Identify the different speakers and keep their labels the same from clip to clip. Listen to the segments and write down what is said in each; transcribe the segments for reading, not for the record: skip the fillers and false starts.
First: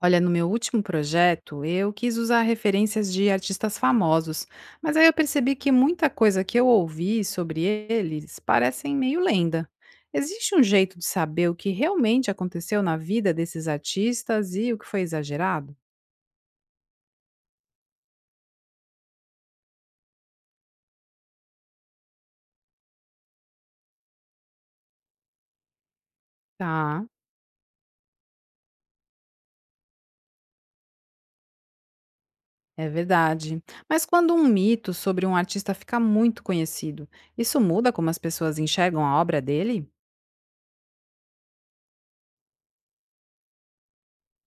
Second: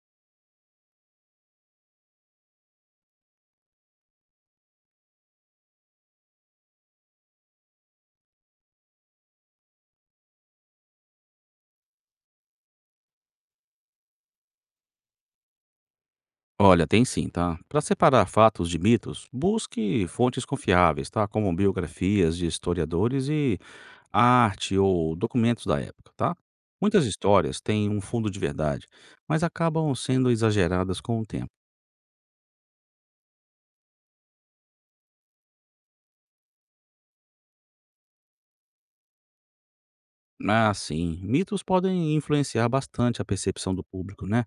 Speaker 1: Olha, no meu último projeto, eu quis usar referências de artistas famosos, mas aí eu percebi que muita coisa que eu ouvi sobre eles parecem meio lenda. Existe um jeito de saber o que realmente aconteceu na vida desses artistas e o que foi exagerado?
Speaker 2: Olha, tem sim, tá? Para separar fatos de mitos, busque fontes confiáveis, tá? Como biografias de historiadores e arte ou documentos da época, tá?
Speaker 1: Tá,
Speaker 2: Muitas histórias têm um fundo de verdade, mas acabam sendo exageradas com o tempo.
Speaker 1: é verdade. Mas quando um mito sobre um artista fica muito conhecido, isso muda como as pessoas enxergam a obra dele?
Speaker 2: Ah, sim, mitos podem influenciar bastante a percepção do público, né?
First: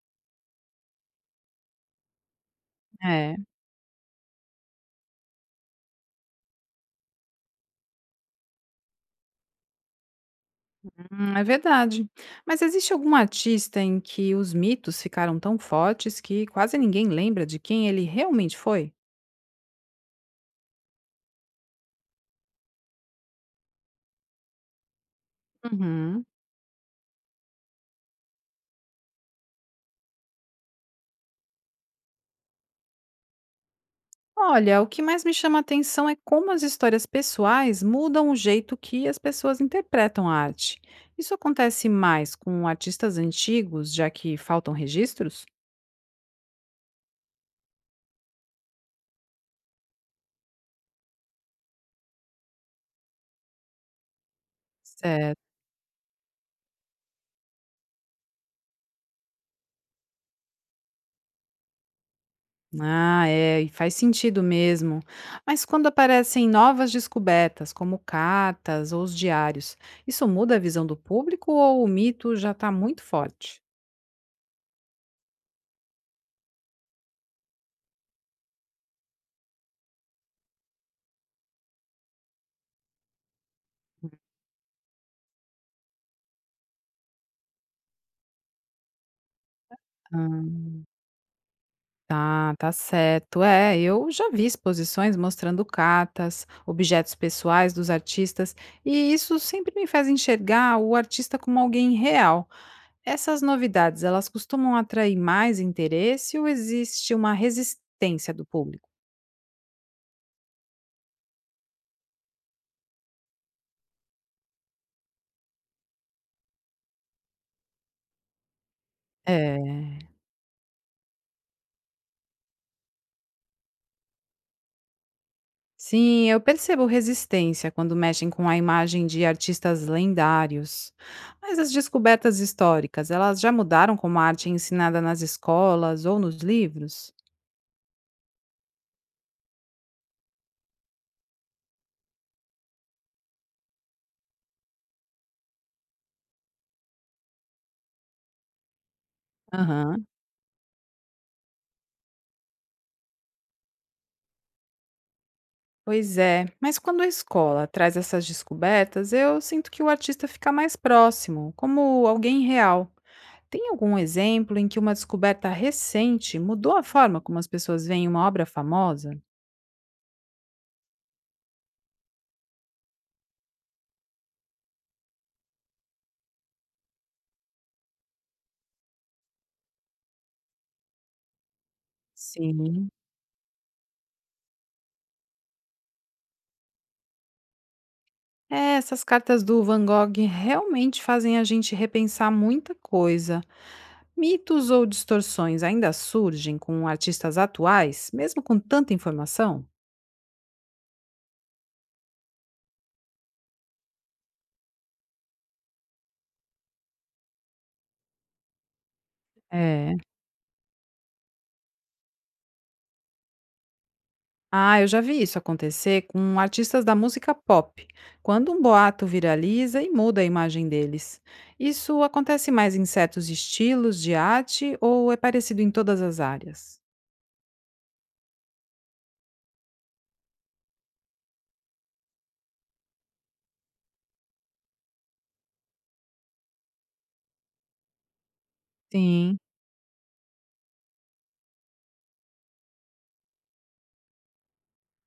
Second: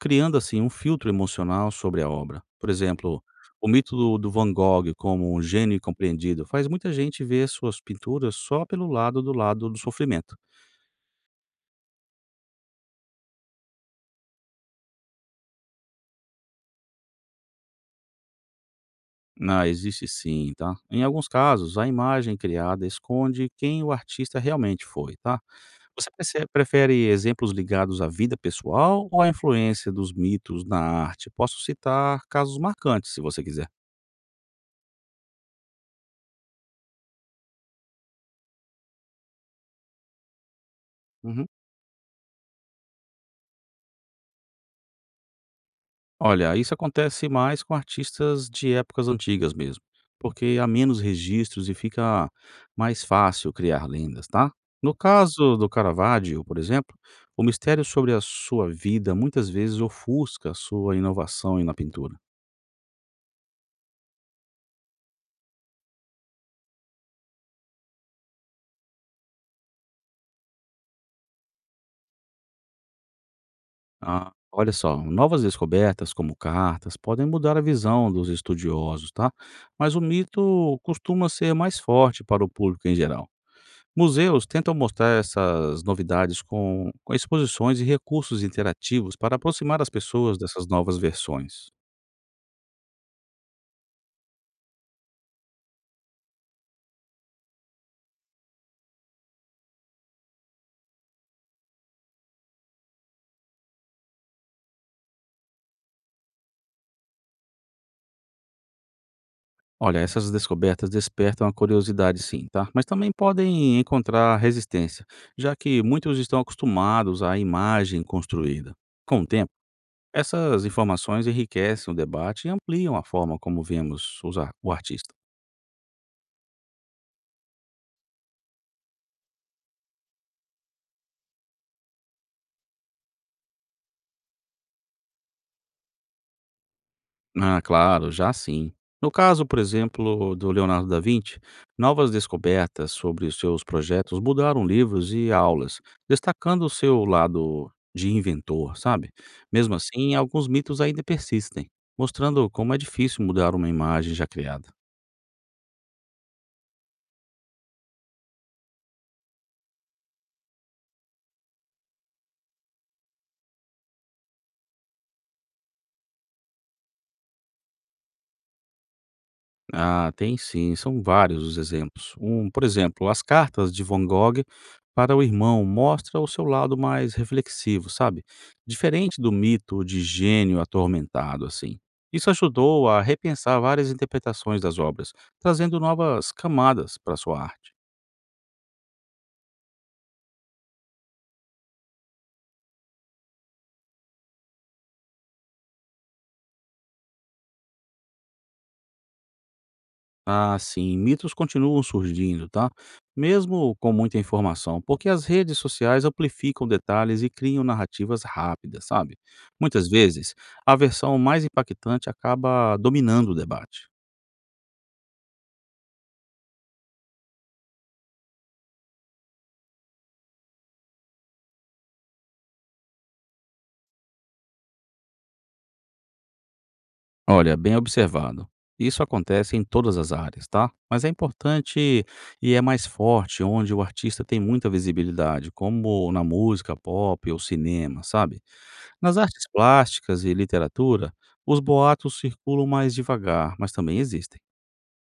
Speaker 2: Criando assim um filtro emocional sobre a obra. Por exemplo,
Speaker 1: É.
Speaker 2: o mito do Van Gogh como um gênio incompreendido faz muita gente ver suas pinturas só pelo lado do sofrimento.
Speaker 1: É verdade. Mas existe algum artista em que os mitos ficaram tão fortes que quase ninguém lembra de quem ele realmente foi?
Speaker 2: Ah, existe sim, tá? Em alguns casos, a imagem criada esconde quem o artista realmente foi, tá? Você
Speaker 1: Uhum.
Speaker 2: prefere exemplos ligados à vida pessoal ou à influência dos mitos na arte? Posso citar casos marcantes, se você quiser.
Speaker 1: Olha, o que mais me chama a atenção é como as histórias pessoais mudam o jeito que as pessoas interpretam a arte. Isso
Speaker 2: Uhum.
Speaker 1: acontece mais com artistas antigos, já que faltam registros?
Speaker 2: Olha, isso acontece mais com artistas de épocas antigas mesmo, porque há menos registros e fica mais fácil criar lendas, tá? No
Speaker 1: Certo.
Speaker 2: caso do Caravaggio, por exemplo, o mistério sobre a sua vida muitas vezes ofusca a sua inovação na pintura.
Speaker 1: Ah, é, e faz sentido mesmo. Mas quando aparecem novas descobertas, como cartas ou os diários, isso muda a visão do público ou o mito já está muito forte?
Speaker 2: Ah, olha só, novas descobertas como cartas podem mudar a visão dos estudiosos, tá? Mas o mito costuma ser mais forte para o público em geral. Museus tentam mostrar essas novidades com exposições e recursos interativos para aproximar as pessoas
Speaker 1: Ah,
Speaker 2: dessas novas versões.
Speaker 1: tá, tá certo. É, eu já vi exposições mostrando cartas, objetos pessoais dos artistas, e isso sempre me faz enxergar o artista como alguém real. Essas novidades, elas costumam atrair mais interesse ou existe uma resistência do público?
Speaker 2: Olha, essas descobertas despertam a curiosidade, sim, tá? Mas também podem encontrar resistência, já que muitos estão acostumados à imagem construída. Com o tempo,
Speaker 1: É.
Speaker 2: essas informações enriquecem o debate e ampliam a forma como vemos o artista.
Speaker 1: Sim, eu percebo resistência quando mexem com a imagem de artistas lendários. Mas as descobertas históricas, elas já mudaram como a arte é ensinada nas escolas ou nos livros?
Speaker 2: Ah, claro, já sim. No caso, por exemplo, do Leonardo da Vinci, novas descobertas sobre os seus projetos mudaram livros e aulas, destacando o seu lado de inventor, sabe? Mesmo
Speaker 1: Aham.
Speaker 2: assim, alguns mitos ainda persistem, mostrando como é difícil mudar uma imagem já criada.
Speaker 1: Pois é, mas quando a escola traz essas descobertas, eu sinto que o artista fica mais próximo, como alguém real. Tem algum exemplo em que uma descoberta recente mudou a forma como as pessoas veem uma obra famosa?
Speaker 2: Ah, tem sim, são vários os exemplos. Um, por exemplo, as cartas de Van Gogh para o irmão mostra o seu lado mais reflexivo, sabe? Diferente do mito de gênio atormentado assim. Isso ajudou
Speaker 1: Sim.
Speaker 2: a repensar várias interpretações das obras, trazendo novas camadas para sua arte.
Speaker 1: É, essas cartas do Van Gogh realmente fazem a gente repensar muita coisa. Mitos ou distorções ainda surgem com artistas atuais, mesmo com tanta informação?
Speaker 2: Ah, sim, mitos continuam surgindo, tá? Mesmo com muita informação, porque as redes sociais amplificam detalhes e criam narrativas rápidas, sabe? Muitas
Speaker 1: É.
Speaker 2: vezes, a versão mais impactante acaba dominando o debate.
Speaker 1: Ah, eu já vi isso acontecer com artistas da música pop, quando um boato viraliza e muda a imagem deles. Isso acontece mais em certos estilos de arte ou é parecido em todas as áreas?
Speaker 2: Olha, bem observado. Isso acontece em todas as áreas, tá? Mas é importante e é mais forte onde o artista tem muita visibilidade, como na música pop ou cinema, sabe? Nas
Speaker 1: Sim.
Speaker 2: artes plásticas e literatura, os boatos circulam mais devagar, mas também existem.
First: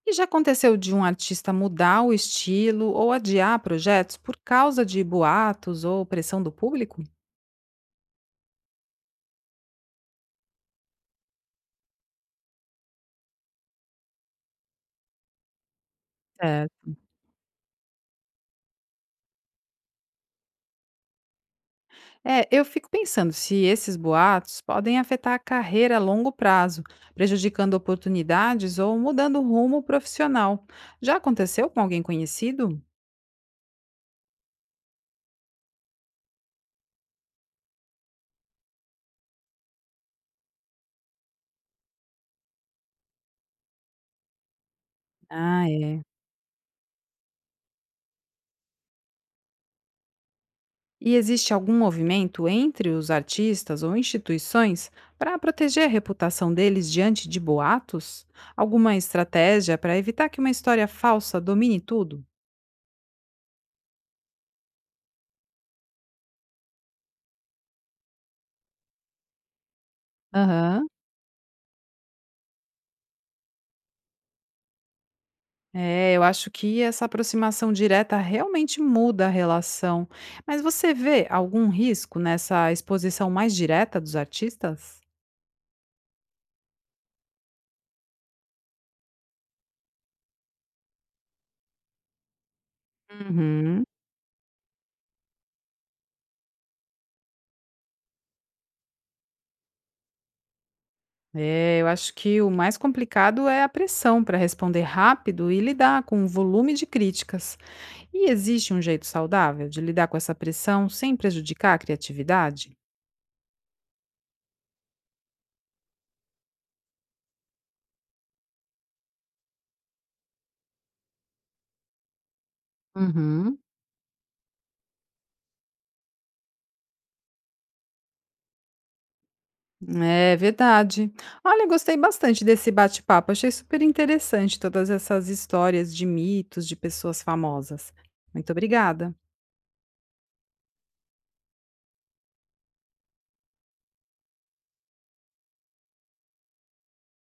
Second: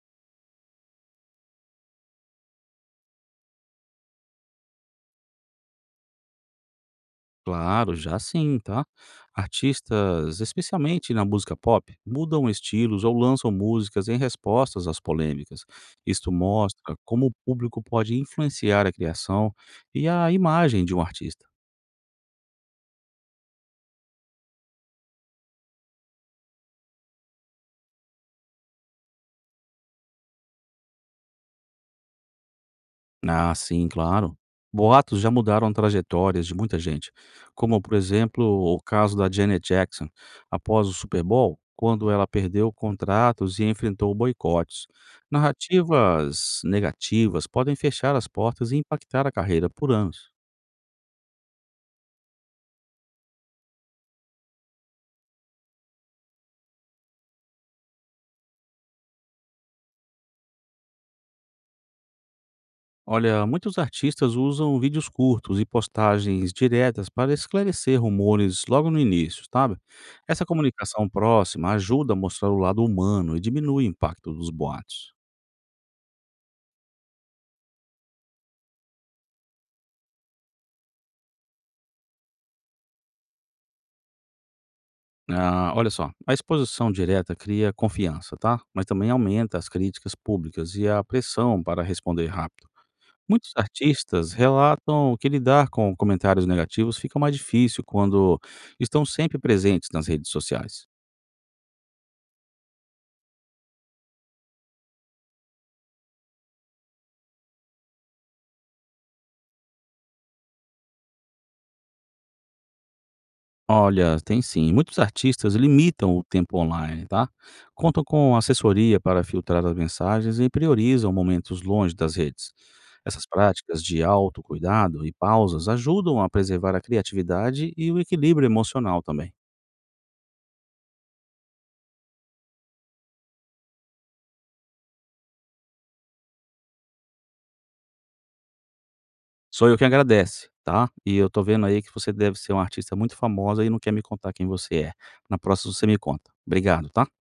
Speaker 1: E já aconteceu de um artista mudar o estilo ou adiar projetos por causa de boatos ou pressão do público?
Speaker 2: Claro, já sim, tá? Artistas, especialmente na música pop, mudam estilos ou lançam músicas em respostas às polêmicas. Isto
Speaker 1: É,
Speaker 2: mostra como o público pode influenciar a criação e a imagem de um artista.
Speaker 1: É, eu fico pensando se esses boatos podem afetar a carreira a longo prazo, prejudicando oportunidades ou mudando o rumo profissional. Já aconteceu com alguém conhecido?
Speaker 2: Ah, sim, claro. Boatos já mudaram trajetórias de muita gente, como, por exemplo, o caso da Janet Jackson, após o Super Bowl, quando ela perdeu contratos e enfrentou boicotes.
Speaker 1: Ah, é.
Speaker 2: Narrativas negativas podem fechar as portas e impactar a carreira por anos.
Speaker 1: E existe algum movimento entre os artistas ou instituições para proteger a reputação deles diante de boatos? Alguma estratégia para evitar que uma história falsa domine tudo?
Speaker 2: Olha, muitos artistas usam vídeos curtos e postagens diretas para esclarecer rumores logo no início, sabe? Essa
Speaker 1: Aham.
Speaker 2: comunicação próxima ajuda a mostrar o lado humano e diminui o impacto dos boatos.
Speaker 1: É, eu acho que essa aproximação direta realmente muda a relação. Mas você vê algum risco nessa exposição mais direta dos artistas?
Speaker 2: Ah, olha só, a exposição direta cria confiança, tá? Mas também aumenta as críticas públicas e a pressão para responder rápido. Muitos
Speaker 1: Uhum.
Speaker 2: artistas relatam que lidar com comentários negativos fica mais difícil quando estão sempre presentes nas redes sociais.
Speaker 1: É, eu acho que o mais complicado é a pressão para responder rápido e lidar com o volume de críticas. E existe um jeito saudável de lidar com essa pressão sem prejudicar a criatividade?
Speaker 2: Olha, tem sim. Muitos artistas limitam o tempo online, tá? Contam com assessoria para filtrar as mensagens e priorizam momentos longe das redes. Essas
Speaker 1: Uhum.
Speaker 2: práticas de autocuidado e pausas ajudam a preservar a criatividade e o equilíbrio emocional também.
Speaker 1: É verdade. Olha, gostei bastante desse bate-papo. Achei super interessante todas essas histórias de mitos de pessoas famosas. Muito obrigada.
Speaker 2: Sou eu quem agradece, tá? E eu tô vendo aí que você deve ser uma artista muito famosa e não quer me contar quem você é. Na próxima você me conta. Obrigado, tá?